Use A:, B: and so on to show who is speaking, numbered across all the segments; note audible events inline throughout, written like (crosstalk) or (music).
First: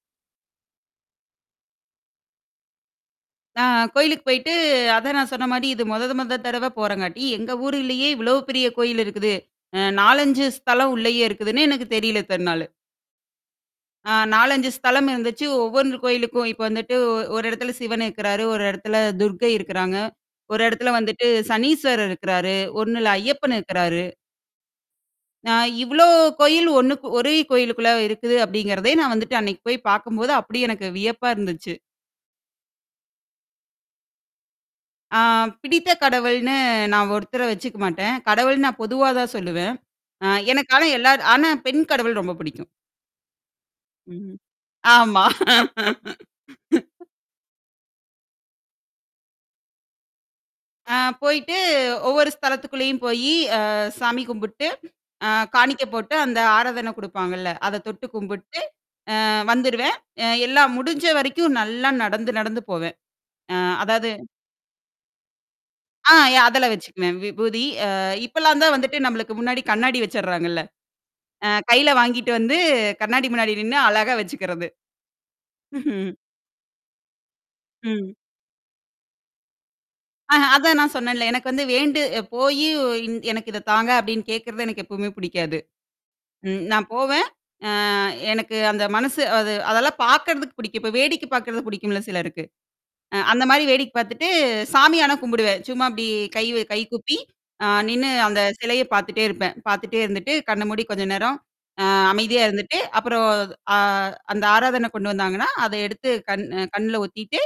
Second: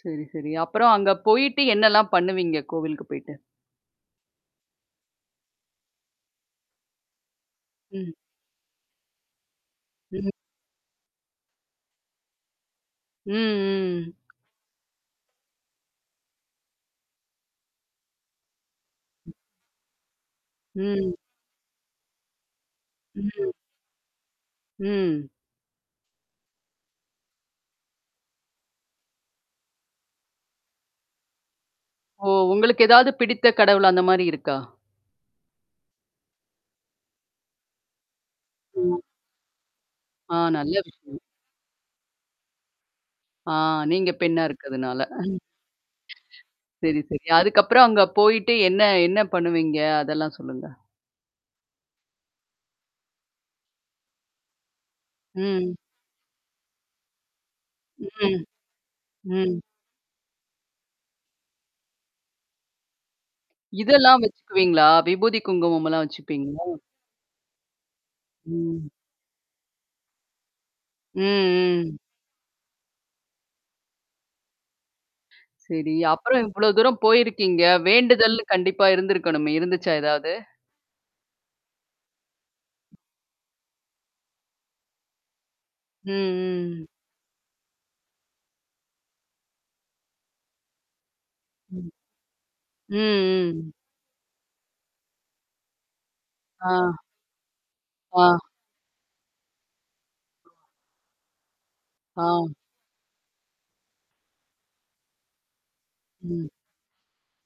A: சரி, சரி. அப்புறம் அங்க போயிட்டு என்னெல்லாம் பண்ணுவீங்க? கோவிலுக்கு போய்ட்டு?
B: நான் கோயிலுக்கு போயிட்டு, அத நான் சொன்ன மாதிரி, இது மொத மொத தடவ போறேங்காட்டி, எங்க ஊருலேயே
A: ம்.
B: இவ்வளவு பெரிய கோயில் இருக்குது.
A: ம்.
B: 4, 5 ஸ்தலம் உள்ளேயே இருக்குதுன்னு எனக்கு தெரில இத்தன நாளு.
A: ம்,
B: ஆ
A: ம்.
B: 4, 5 ஸ்தலம் இருந்துச்சு. ஒவ்வொரு கோயிலுக்கும் இப்போ வந்துட்டு ஒரு இடத்துல சிவன் இருக்கறாரு. ஒரு இடத்துல துர்க்கை இருக்கறாங்க. ஒரு இடத்துல
A: ம்.
B: வந்துட்டு சனீஸ்வரர் இருக்கறாரு. ஒண்ணுல
A: ம்.
B: ஐயப்பன் இருக்கறாரு.
A: ம்.
B: நான் இவ்ளோ கோயில் ஒண்ணுக்கு ஒரே கோயிலுக்குள்ள இருக்குது அப்டிங்கிறதே நான் வந்துட்டு அன்னைக்கு போய் பார்க்கும்போது அப்டி எனக்கு வியப்பா இருந்துச்சு.
A: ஓ! உங்களுக்கு ஏதாது பிடித்த கடவுள் அந்த மாரி இருக்கா?
B: ஆ பிடித்த கடவுள்னு நான் ஒருத்தர வச்சுக்க மாட்டேன். கடவுள்னா நான்
A: ம்.
B: பொதுவாதான் சொல்லுவேன். ஆ
A: ஆ
B: எனக்கு
A: நல்ல
B: ஆனா
A: விஷயம்.
B: எல்லார் ஆனா பெண் கடவுள் ரொம்ப புடிக்கும்.
A: ஆ நீங்க
B: ம்
A: பெண்ணா இருக்கதுனால.
B: ஆமா
A: (chuckles) சரி,
B: (laughs)
A: சரி. அதுக்கப்புறம் அங்க போயிட்டு என்ன என்ன பண்ணுவீங்க? அதெல்லாம் சொல்லுங்க?
B: அ போயிட்டு ஒவ்வொரு ஸ்தலத்துக்குள்ளேயும் போயி, அ சாமி கும்பிட்டு, அ
A: ம்.
B: காணிக்க போட்டு, அந்த ஆரதன குடுப்பாங்கள்ல அத தொட்டு
A: ம்.
B: கும்பிட்டு அ
A: ம்.
B: வந்துருவேன். அ எல்லாம் முடிஞ்ச வரைக்கும் நல்லா நடந்து நடந்து போவேன். அ அதாது
A: இதெல்லாம் வச்சுக்குவீங்களா? விபூதி குங்குமம்லாம்
B: ஆ
A: வச்சுப்பீங்களா?
B: அதெல்லாம் வச்சுக்குவேன். விபூதி. அ இப்பல்லாம் தான்
A: ம்.
B: வந்துட்டு நம்மளுக்கு முன்னாடி கண்ணாடி வச்சறாங்கள்ல.
A: ம்
B: அ கையில
A: ம்.
B: வாங்கிட்டு வந்து கண்ணாடி முன்னாடி நின்னு அழகா வச்சுக்கிறது. ம்ஹ்ம்.
A: சரி.
B: (chuckles)
A: அப்புறம் இவ்ளோ தூரம் போயிருக்கீங்க?
B: ம்.
A: வேண்டுதல்னு கண்டிப்பா இருந்திருக்கணுமே இருந்துச்சா? ஏதாது?
B: அஹ, அதான் நான் சொன்னேன்ல. எனக்கு வந்து வேண்டி போயி, "எனக்கு இத தாங்க" அப்டின்னு கேட்கிறது எனக்கு எப்பவுமே பிடிக்காது. ம்.
A: ம், ம்.
B: நான் போவேன். அ எனக்கு அந்த மனசு அது அதெல்லாம் பார்க்கறதுக்கு பிடிக்கும். இப்ப வேடிக்கை பார்க்கறதுக்கு
A: ம்.
B: பிடிக்கும்ல சிலருக்கு.
A: ம்,
B: அ அந்த மாரி
A: ம்.
B: வேடிக்க பார்த்துட்டு சாமியானா கும்பிடுவேன். சும்மா அப்டி கை கை
A: ஆ.
B: கூப்பி, அ நின்னு
A: ஆ.
B: அந்த சிலைய பார்த்துட்டே இருப்பேன். பார்த்துட்டே இருந்துட்டு, கண்ண மூடி கொஞ்ச நேரம் அ அமைதியா
A: ஆ.
B: இருந்துட்டு, அப்புறம் அ அந்த ஆராதன கொண்டு வந்தாங்கன்னா, அத எடுத்து கண்
A: ம்.
B: கண்ணுல ஒத்திட்டு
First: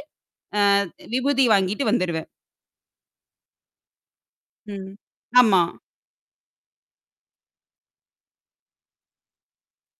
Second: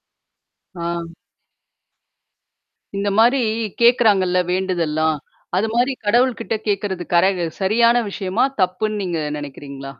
B: அ
A: ஆ.
B: விபூதி வாங்கிட்டு வந்துருவேன்.
A: இந்த மாரி கேட்கறாங்கள்ல,
B: ம்.
A: வேண்டுதல்லாம்?
B: ஆமா.
A: அது மாரி கடவுள்கிட்ட கேட்கறது கரை சரியான விஷயமா? தப்புன்னு நீங்க நினைக்குறீங்களா?